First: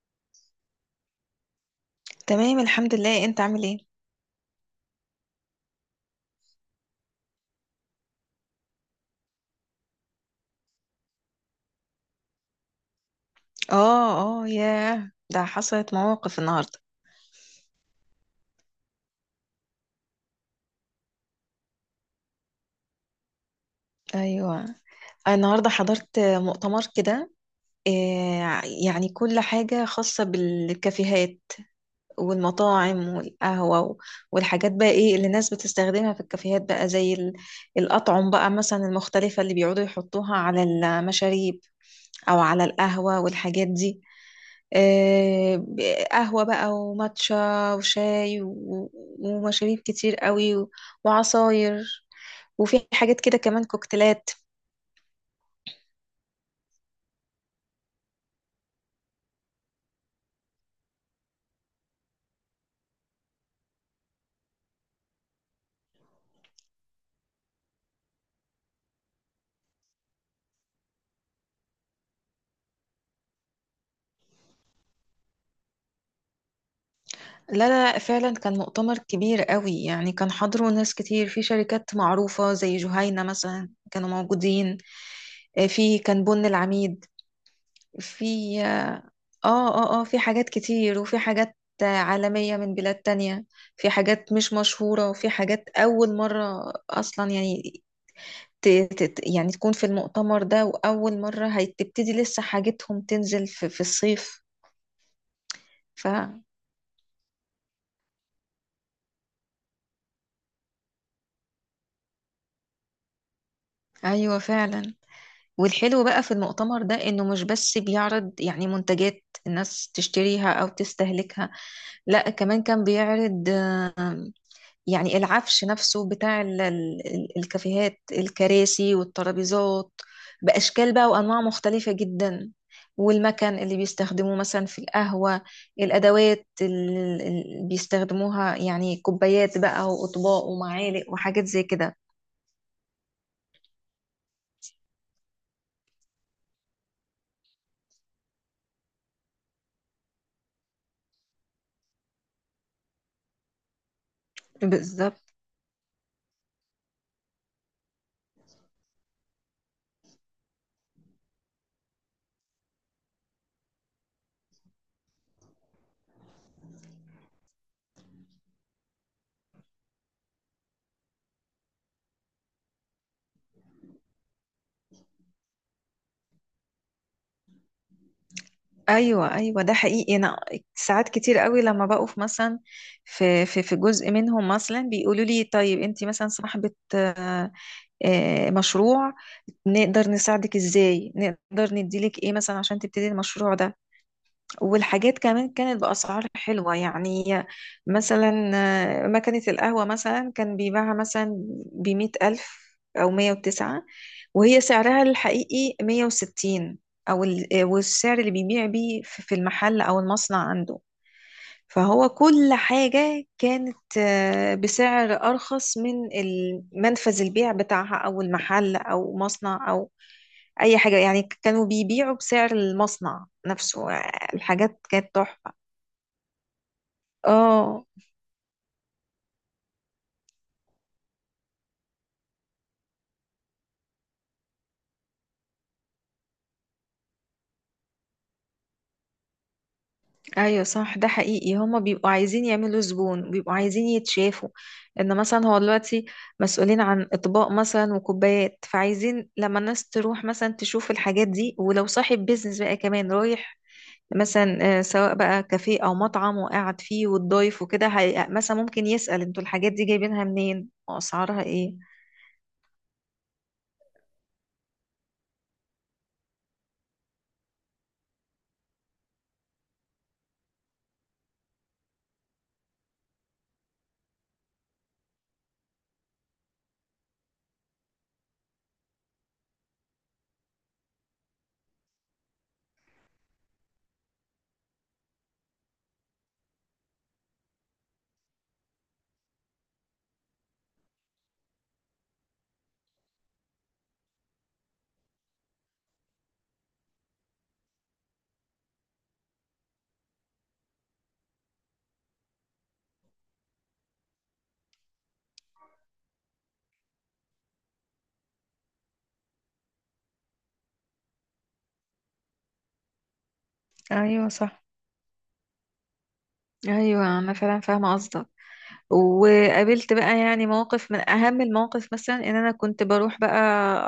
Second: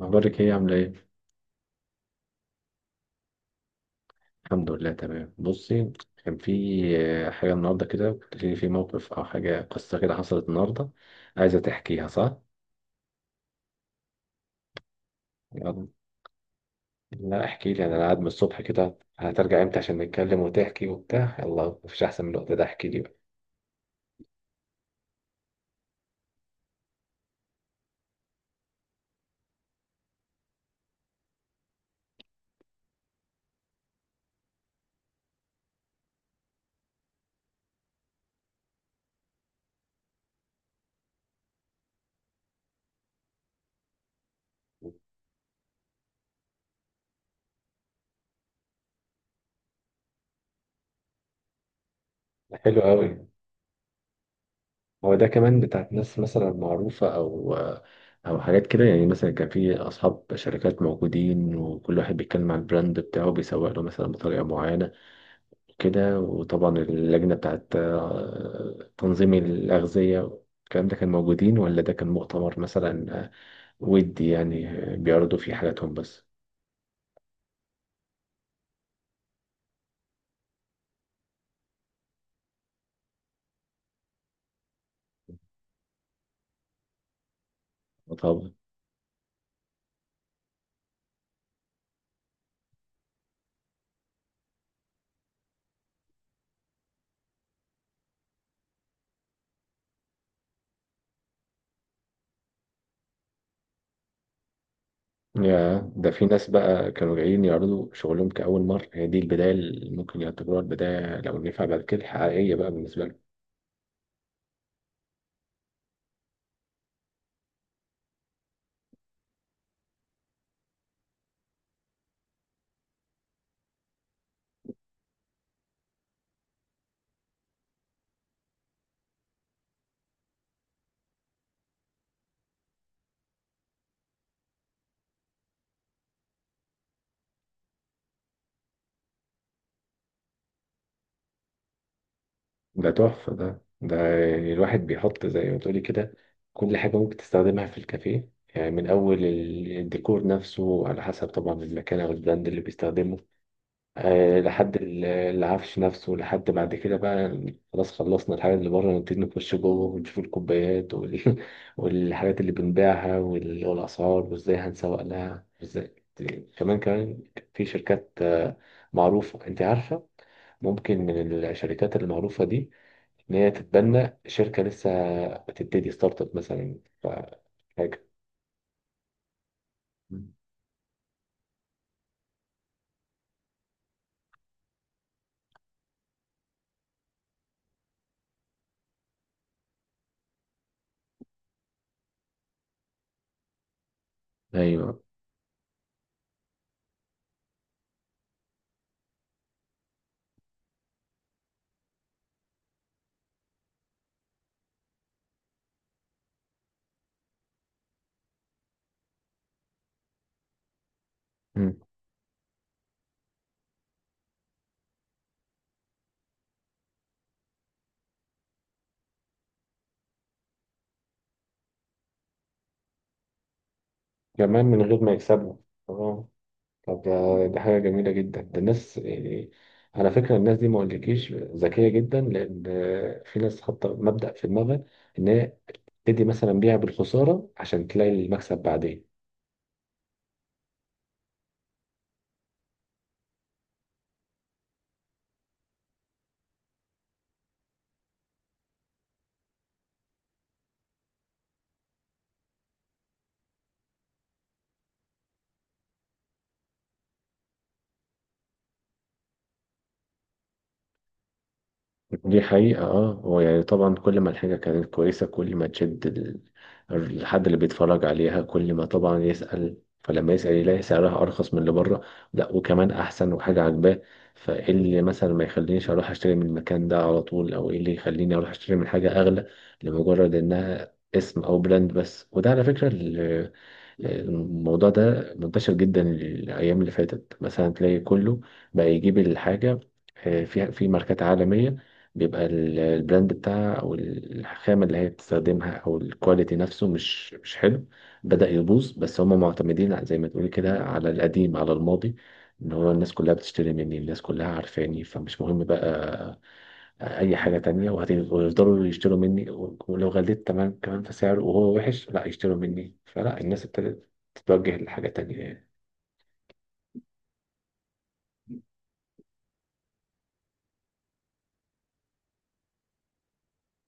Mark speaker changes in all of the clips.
Speaker 1: أخبارك إيه عاملة إيه؟
Speaker 2: تمام، الحمد لله. انت عامل ايه؟
Speaker 1: الحمد لله تمام، بصي. كان في حاجة النهاردة كده، كنت في موقف أو حاجة، قصة كده حصلت النهاردة. عايزة تحكيها صح؟
Speaker 2: اه ياه، ده
Speaker 1: يلا.
Speaker 2: حصلت مواقف النهارده.
Speaker 1: لا احكي لي، أنا قاعد من الصبح كده، هترجع إمتى عشان نتكلم وتحكي وبتاع؟ يلا مفيش أحسن من الوقت ده، احكي لي بقى.
Speaker 2: ايوه. النهارده حضرت مؤتمر كده. يعني كل حاجه خاصه بالكافيهات والمطاعم والقهوة والحاجات بقى ايه اللي الناس بتستخدمها في الكافيهات بقى زي الأطعم بقى مثلا المختلفة اللي بيقعدوا يحطوها على المشاريب أو على القهوة والحاجات دي. آه، ب- قهوة بقى وماتشا وشاي ومشاريب كتير قوي وعصاير،
Speaker 1: حلو
Speaker 2: وفي حاجات
Speaker 1: أوي.
Speaker 2: كده كمان كوكتيلات.
Speaker 1: هو ده كمان بتاعت ناس مثلا معروفة أو حاجات كده؟ يعني مثلا كان في أصحاب شركات موجودين، وكل واحد بيتكلم عن البراند بتاعه، بيسوق له مثلا بطريقة معينة كده. وطبعا اللجنة بتاعت تنظيم الأغذية، الكلام ده كان موجودين؟ ولا ده كان مؤتمر مثلا آه،، ودي يعني بيعرضوا فيه حاجاتهم بس؟
Speaker 2: لا، فعلا كان مؤتمر كبير قوي، يعني كان حضره ناس كتير في شركات معروفة زي جهينة مثلا كانوا موجودين. في كان بن العميد،
Speaker 1: طبعا.
Speaker 2: في في حاجات كتير، وفي حاجات عالمية من بلاد تانية. في حاجات مش مشهورة، وفي حاجات أول مرة أصلا، يعني يعني تكون في المؤتمر ده، وأول مرة هتبتدي لسه حاجتهم تنزل في الصيف.
Speaker 1: يا ده، في
Speaker 2: فأيوة،
Speaker 1: ناس بقى كانوا جايين يعرضوا شغلهم كأول مرة، هي دي البداية اللي ممكن يعتبروها البداية لو نفع بعد كده الحقيقية بقى بالنسبة لهم.
Speaker 2: فعلا. والحلو بقى في المؤتمر ده انه مش بس بيعرض يعني منتجات الناس تشتريها او تستهلكها، لا كمان كان بيعرض يعني العفش نفسه بتاع الكافيهات، الكراسي والترابيزات بأشكال بقى وأنواع مختلفة جدا. والمكان اللي بيستخدموه مثلا في القهوة، الأدوات اللي بيستخدموها، يعني كوبايات بقى وأطباق ومعالق وحاجات زي كده.
Speaker 1: ده تحفة، ده يعني الواحد بيحط زي ما تقولي كده كل حاجة ممكن تستخدمها في الكافيه. يعني من أول الديكور نفسه، على حسب طبعا المكان أو البراند اللي بيستخدمه، لحد
Speaker 2: بالظبط.
Speaker 1: العفش نفسه لحد بعد كده بقى. خلاص، خلصنا الحاجات اللي بره، نبتدي نخش جوه ونشوف الكوبايات والحاجات اللي بنبيعها والأسعار، وازاي هنسوق لها وازاي. كمان كمان في شركات معروفة، انت عارفة. ممكن من الشركات المعروفة دي إن هي تتبنى شركة لسه بتبتدي ستارت اب مثلا، حاجة.
Speaker 2: ايوه، ده حقيقي.
Speaker 1: مم.
Speaker 2: انا ساعات كتير قوي لما بقف مثلا في جزء منهم مثلا بيقولوا لي طيب انت مثلا صاحبة مشروع، نقدر نساعدك ازاي، نقدر نديلك ايه مثلا عشان تبتدي المشروع ده.
Speaker 1: ايوه.
Speaker 2: والحاجات كمان كانت بأسعار حلوة يعني، مثلا مكنة القهوة مثلا كان بيباعها مثلا بـ100 ألف أو 109، وهي سعرها الحقيقي 160، أو والسعر اللي بيبيع بيه في المحل أو المصنع عنده.
Speaker 1: مم.
Speaker 2: فهو كل حاجة كانت بسعر أرخص من منفذ البيع بتاعها أو المحل أو مصنع أو أي حاجة، يعني كانوا بيبيعوا بسعر المصنع نفسه.
Speaker 1: كمان
Speaker 2: الحاجات
Speaker 1: من غير
Speaker 2: كانت
Speaker 1: ما
Speaker 2: تحفة.
Speaker 1: يكسبوا. آه. طب دي حاجة
Speaker 2: اه.
Speaker 1: جميلة جدا، ده الناس يعني على فكرة، الناس دي ما اقولكيش ذكية جدا، لأن في ناس حاطة مبدأ في دماغها إن هي تدي مثلا بيع بالخسارة عشان تلاقي المكسب بعدين.
Speaker 2: ايوه، صح، ده حقيقي. هما بيبقوا عايزين يعملوا زبون، بيبقوا عايزين يتشافوا ان مثلا هو دلوقتي مسؤولين عن اطباق مثلا وكوبايات، فعايزين لما الناس تروح مثلا تشوف الحاجات دي، ولو صاحب بيزنس بقى كمان رايح مثلا سواء بقى كافيه او مطعم وقاعد فيه والضيف وكده، مثلا ممكن يسأل انتوا الحاجات دي جايبينها منين واسعارها ايه.
Speaker 1: دي حقيقة، اه. هو يعني طبعا كل ما الحاجة كانت كويسة كل ما تشد الحد اللي بيتفرج عليها، كل ما طبعا يسأل. فلما يسأل يلاقي سعرها أرخص من اللي بره، لا وكمان أحسن، وحاجة عاجباه. فإيه اللي مثلا ما يخلينيش أروح أشتري من المكان ده على طول؟ أو إيه اللي يخليني أروح أشتري من حاجة أغلى لمجرد إنها اسم أو براند بس؟ وده على فكرة الموضوع ده منتشر جدا. الأيام اللي فاتت مثلا تلاقي كله بقى يجيب الحاجة فيها، في ماركات عالمية بيبقى البراند بتاعها أو الخامة اللي هي بتستخدمها أو الكواليتي نفسه مش حلو، بدأ يبوظ، بس هم معتمدين زي ما تقولي كده على القديم، على الماضي. إن هو الناس كلها بتشتري مني، الناس كلها عارفاني، فمش مهم بقى اي حاجه تانية، ويفضلوا يشتروا مني، ولو غليت تمام كمان في سعره وهو وحش لا يشتروا مني، فلا الناس ابتدت
Speaker 2: ايوه، صح.
Speaker 1: تتوجه لحاجه تانية يعني.
Speaker 2: ايوه، انا فعلا فاهمه قصدك. وقابلت بقى يعني مواقف، من اهم المواقف مثلا ان انا كنت بروح بقى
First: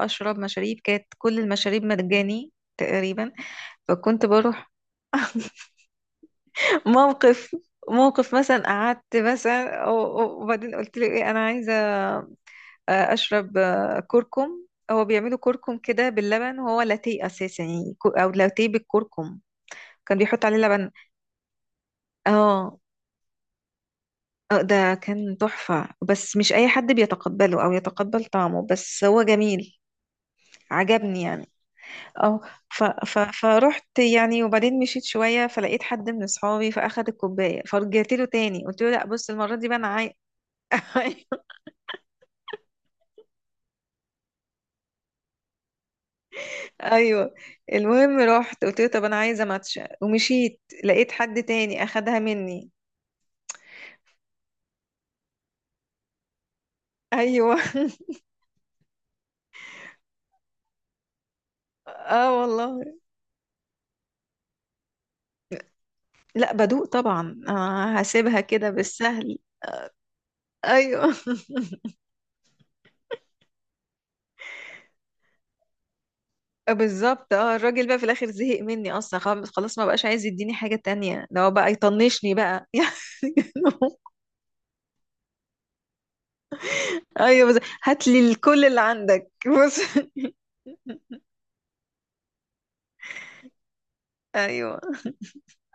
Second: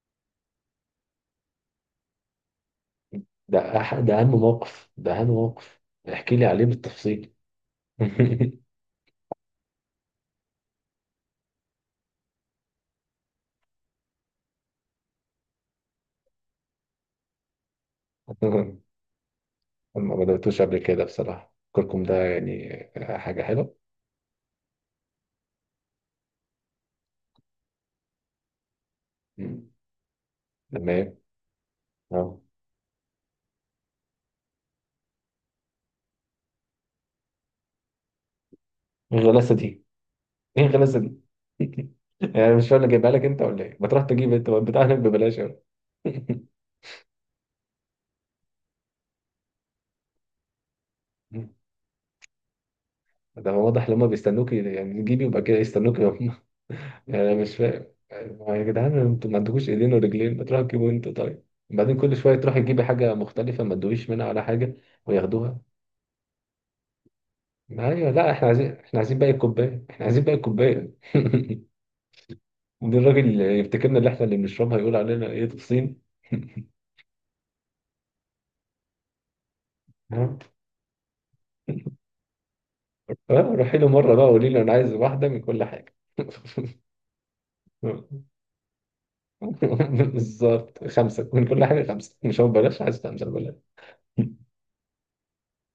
Speaker 2: اشرب مشاريب، كانت كل المشاريب مجاني تقريبا.
Speaker 1: ده ده
Speaker 2: فكنت
Speaker 1: اهم
Speaker 2: بروح.
Speaker 1: موقف، ده اهم موقف. احكي لي عليه بالتفصيل.
Speaker 2: موقف، موقف مثلا قعدت مثلا وبعدين قلت له ايه، انا عايزه اشرب كركم. هو بيعملوا كركم كده باللبن، وهو لاتيه اساسا يعني، او لاتيه بالكركم.
Speaker 1: ما
Speaker 2: كان بيحط عليه
Speaker 1: بدأتوش قبل
Speaker 2: لبن.
Speaker 1: كده بصراحه، كركم ده
Speaker 2: اه.
Speaker 1: يعني حاجه حلوه؟
Speaker 2: ده كان تحفة، بس مش اي حد بيتقبله او يتقبل طعمه، بس هو
Speaker 1: مم.
Speaker 2: جميل.
Speaker 1: تمام.
Speaker 2: عجبني يعني. اه.
Speaker 1: اه.
Speaker 2: فرحت يعني. وبعدين مشيت شوية فلقيت حد من اصحابي فاخد الكوباية، فرجعت له تاني قلت له لا، بص،
Speaker 1: الغلاسه
Speaker 2: المرة دي بقى
Speaker 1: دي،
Speaker 2: انا
Speaker 1: ايه الغلاسه دي؟ يعني مش فاهم، أنا جايبها لك انت ولا ايه؟ ما تروح تجيب انت بتاعنا ببلاش أهو.
Speaker 2: ايوه. المهم رحت قلت له طب انا عايزه ماتشا، ومشيت لقيت حد تاني اخدها مني.
Speaker 1: ده هو واضح ان هما بيستنوكي، يعني تجيبي يبقى كده يستنوكي هم. يعني انا مش
Speaker 2: ايوه.
Speaker 1: فاهم يعني، يا جدعان انتوا ما عندكوش ايدين ورجلين؟ ما تروحوا تجيبوا انتوا طيب. بعدين كل
Speaker 2: اه
Speaker 1: شويه تروحي
Speaker 2: والله.
Speaker 1: تجيبي حاجه مختلفه، ما تدويش منها ولا حاجه، وياخدوها.
Speaker 2: لا بدوق طبعا، آه،
Speaker 1: ايوه، لا
Speaker 2: هسيبها
Speaker 1: احنا
Speaker 2: كده
Speaker 1: عايزين، احنا عايزين باقي
Speaker 2: بالسهل.
Speaker 1: الكوبايه، احنا عايزين باقي الكوبايه.
Speaker 2: ايوه.
Speaker 1: دي الراجل اللي يفتكرنا اللي احنا اللي بنشربها، يقول علينا ايه؟ تفصين.
Speaker 2: بالظبط. اه، الراجل بقى في الاخر زهق مني اصلا، خلاص ما بقاش عايز
Speaker 1: ها؟
Speaker 2: يديني حاجه تانية، ده هو بقى يطنشني بقى يعني.
Speaker 1: روحي له مره بقى، قولي له انا عايز واحده من كل حاجه.
Speaker 2: ايوه. بس هات لي كل اللي عندك، بص.
Speaker 1: بالظبط، خمسه من كل حاجه، خمسه، مش هو ببلاش، عايز خمسه ببلاش.
Speaker 2: ايوه.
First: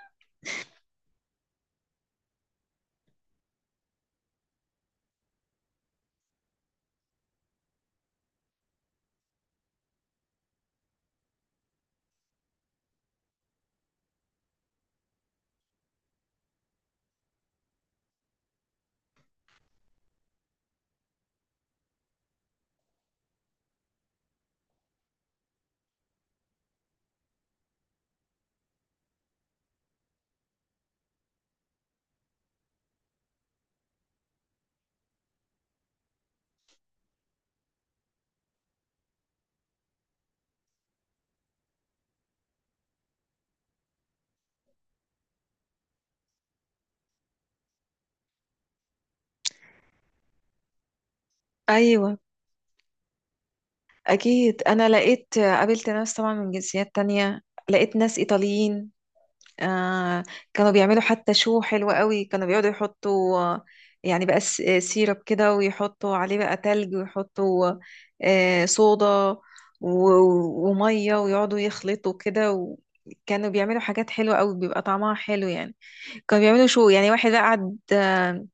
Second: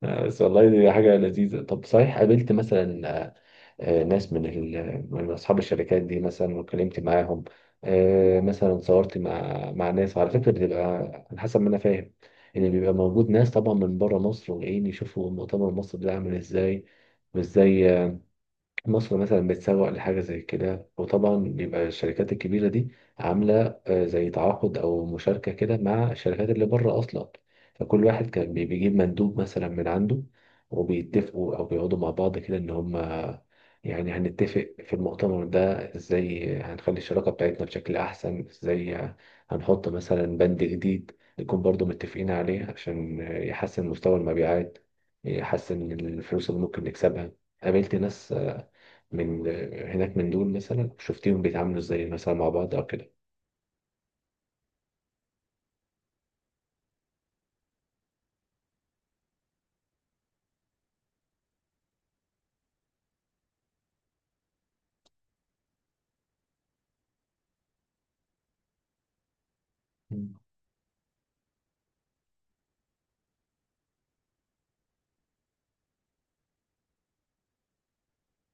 Speaker 1: بس والله دي حاجة لذيذة. طب صحيح، قابلت مثلا ناس من من أصحاب الشركات دي مثلا، واتكلمت معاهم؟ مثلا صورت مع ناس، على فكرة بتبقى على حسب ما أنا فاهم إن بيبقى موجود ناس طبعا من بره مصر، وجايين يشوفوا مؤتمر مصر ده عامل إزاي، وإزاي مصر مثلا بتسوق لحاجة زي كده. وطبعا بيبقى الشركات الكبيرة دي عاملة زي تعاقد أو مشاركة كده مع الشركات اللي بره أصلا، فكل واحد كان بيجيب مندوب مثلا من عنده، وبيتفقوا أو بيقعدوا مع بعض كده إن هما يعني هنتفق في المؤتمر ده إزاي، هنخلي الشراكة بتاعتنا بشكل أحسن إزاي، هنحط مثلا بند جديد نكون برضو متفقين عليه عشان يحسن مستوى المبيعات، يحسن الفلوس اللي ممكن نكسبها. قابلت ناس من هناك، من دول مثلا شفتيهم بيتعاملوا ازاي
Speaker 2: ايوه
Speaker 1: مثلا مع بعض او كده؟
Speaker 2: أكيد، أنا لقيت قابلت ناس طبعا من جنسيات تانية، لقيت ناس إيطاليين. آه، كانوا بيعملوا حتى شو حلو قوي. كانوا بيقعدوا يحطوا يعني بقى سيرب كده، ويحطوا عليه بقى تلج، ويحطوا آه صودا
Speaker 1: مم.
Speaker 2: ومية، ويقعدوا يخلطوا كده كانوا بيعملوا حاجات حلوة قوي، بيبقى طعمها حلو يعني. كانوا بيعملوا شو يعني، واحد بقى قعد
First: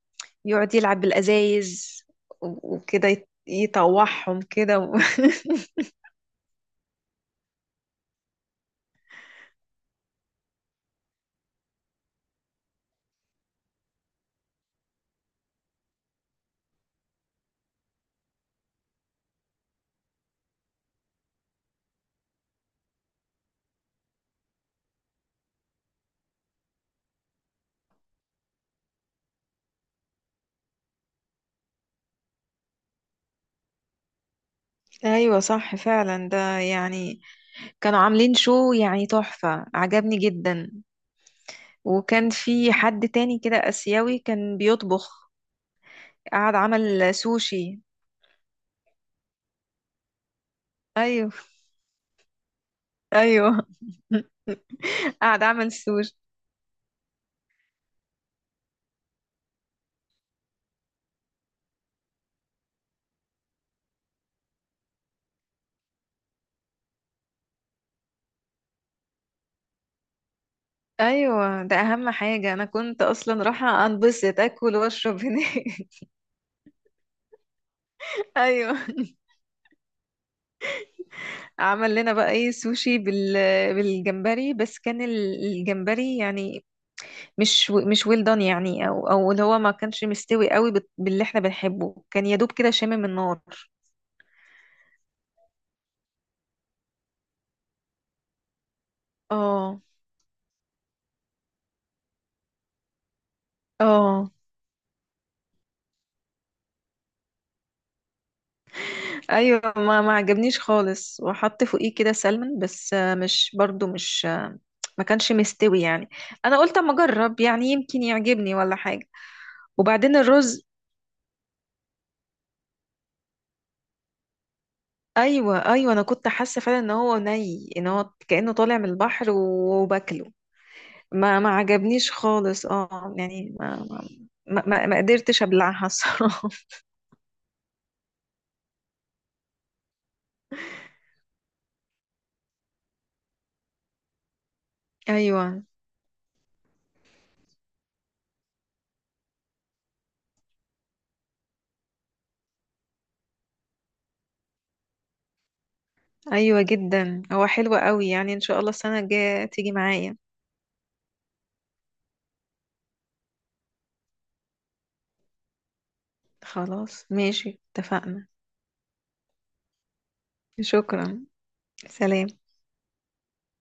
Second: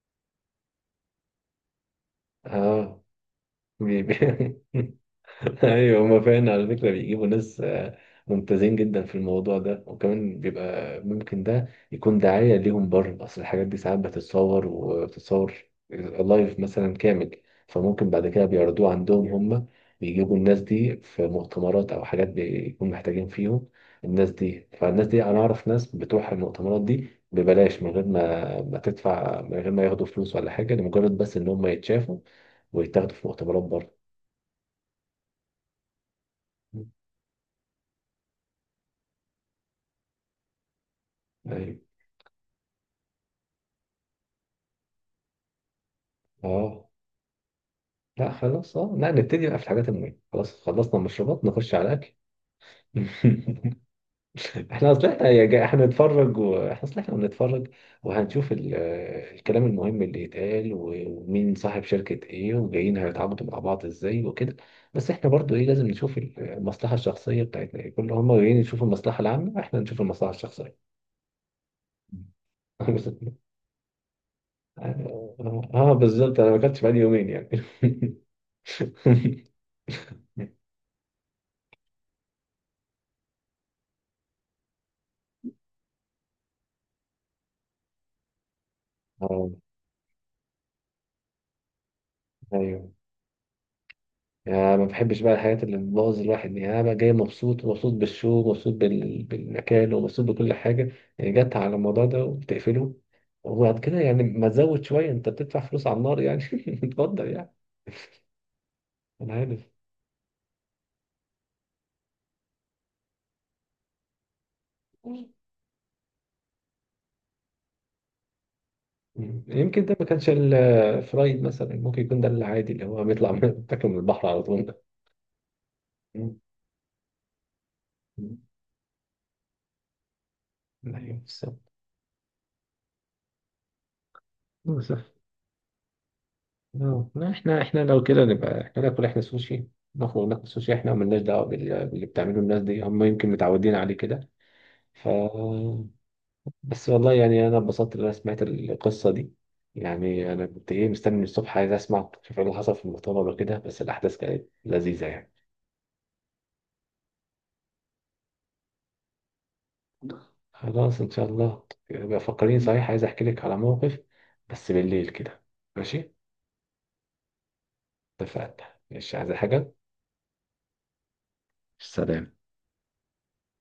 Speaker 2: يقعد يلعب بالأزايز،
Speaker 1: اه.
Speaker 2: وكده
Speaker 1: بي-
Speaker 2: يطوعهم
Speaker 1: بي-
Speaker 2: كده.
Speaker 1: ايوه، هما فعلا على فكره بيجيبوا ناس ممتازين جدا في الموضوع ده، وكمان بيبقى ممكن ده يكون دعايه ليهم بره، اصل الحاجات دي ساعات بتتصور، وبتتصور لايف مثلا كامل، فممكن بعد كده بيعرضوه عندهم هما. بيجيبوا الناس دي في مؤتمرات او حاجات بيكون محتاجين فيهم الناس دي، فالناس دي انا اعرف ناس بتروح المؤتمرات دي ببلاش، من غير ما تدفع، من غير ما ياخدوا فلوس ولا حاجه، لمجرد بس ان هم يتشافوا ويتاخدوا في مؤتمرات
Speaker 2: ايوه، صح، فعلا. ده يعني كانوا عاملين شو يعني تحفة، عجبني جدا.
Speaker 1: بره.
Speaker 2: وكان في حد تاني كده آسيوي كان بيطبخ، قعد
Speaker 1: اه،
Speaker 2: عمل سوشي.
Speaker 1: لا خلاص، اه، لا نبتدي بقى في الحاجات المهمة، خلاص خلصنا
Speaker 2: ايوه.
Speaker 1: المشروبات نخش على الأكل.
Speaker 2: ايوه
Speaker 1: احنا اصل احنا
Speaker 2: قعد عمل
Speaker 1: احنا
Speaker 2: سوشي.
Speaker 1: نتفرج، واحنا اصل احنا بنتفرج، وهنشوف الكلام المهم اللي يتقال، ومين صاحب شركة ايه، وجايين هيتعاقدوا مع بعض ازاي وكده. بس احنا برضو ايه، لازم نشوف المصلحة الشخصية بتاعتنا ايه، كل هم جايين يشوفوا المصلحة العامة، احنا نشوف المصلحة الشخصية.
Speaker 2: ايوه، ده اهم حاجة، انا كنت اصلا رايحة انبسط اكل واشرب
Speaker 1: اه.
Speaker 2: هناك.
Speaker 1: بالظبط، انا ما كنتش بقالي يومين يعني.
Speaker 2: ايوه. عمل لنا بقى ايه سوشي بالجمبري، بس كان الجمبري يعني مش ويل دان يعني، او اللي
Speaker 1: اه.
Speaker 2: هو ما كانش مستوي قوي باللي احنا بنحبه، كان يا دوب كده
Speaker 1: ايوه،
Speaker 2: شامم النار.
Speaker 1: يعني ما بحبش بقى الحاجات اللي بتبوظ الواحد يعني. انا بقى جاي مبسوط، مبسوط بالشو، مبسوط
Speaker 2: اه
Speaker 1: بالمكان، ومبسوط بكل حاجه، يعني جت على الموضوع ده وبتقفله. وبعد كده يعني
Speaker 2: اه.
Speaker 1: ما تزود شويه، انت بتدفع فلوس على النار يعني. اتفضل يعني، انا
Speaker 2: ايوه،
Speaker 1: عارف.
Speaker 2: ما عجبنيش خالص. وحط فوقيه كده سلمون، بس آه، مش برضو مش آه، ما
Speaker 1: مم.
Speaker 2: كانش مستوي يعني. انا قلت اما اجرب يعني، يمكن يعجبني ولا حاجه.
Speaker 1: يمكن ده ما
Speaker 2: وبعدين
Speaker 1: كانش
Speaker 2: الرز.
Speaker 1: الفرايد مثلا، ممكن يكون ده العادي اللي هو بيطلع من بياكل من البحر على طول ده.
Speaker 2: ايوه، انا كنت
Speaker 1: مم.
Speaker 2: حاسه فعلا ان هو ني، ان هو
Speaker 1: مم.
Speaker 2: كانه طالع من البحر وباكله.
Speaker 1: ايوه
Speaker 2: ما
Speaker 1: بالظبط.
Speaker 2: عجبنيش خالص، اه يعني ما
Speaker 1: بالظبط.
Speaker 2: قدرتش ابلعها، الصراحه.
Speaker 1: لا احنا لو كده نبقى احنا ناكل، احنا سوشي، نخرج ناكل سوشي احنا، وملناش دعوه باللي بتعمله الناس دي، هم يمكن متعودين عليه كده. ف
Speaker 2: ايوه.
Speaker 1: بس والله يعني انا اتبسطت ان انا سمعت القصه دي يعني. انا كنت ايه، مستني من الصبح عايز اسمع شوف ايه اللي حصل في المؤتمر وكده، بس الاحداث كانت لذيذه يعني.
Speaker 2: ايوه جدا، هو حلو قوي يعني، ان شاء الله السنه الجايه تيجي معايا.
Speaker 1: خلاص ان شاء الله، يبقى فكرين. صحيح عايز احكي لك على موقف، بس بالليل كده. ماشي.
Speaker 2: خلاص، ماشي، اتفقنا.
Speaker 1: اتفقنا. مش عايز حاجه.
Speaker 2: شكرا. سلام.
Speaker 1: سلام.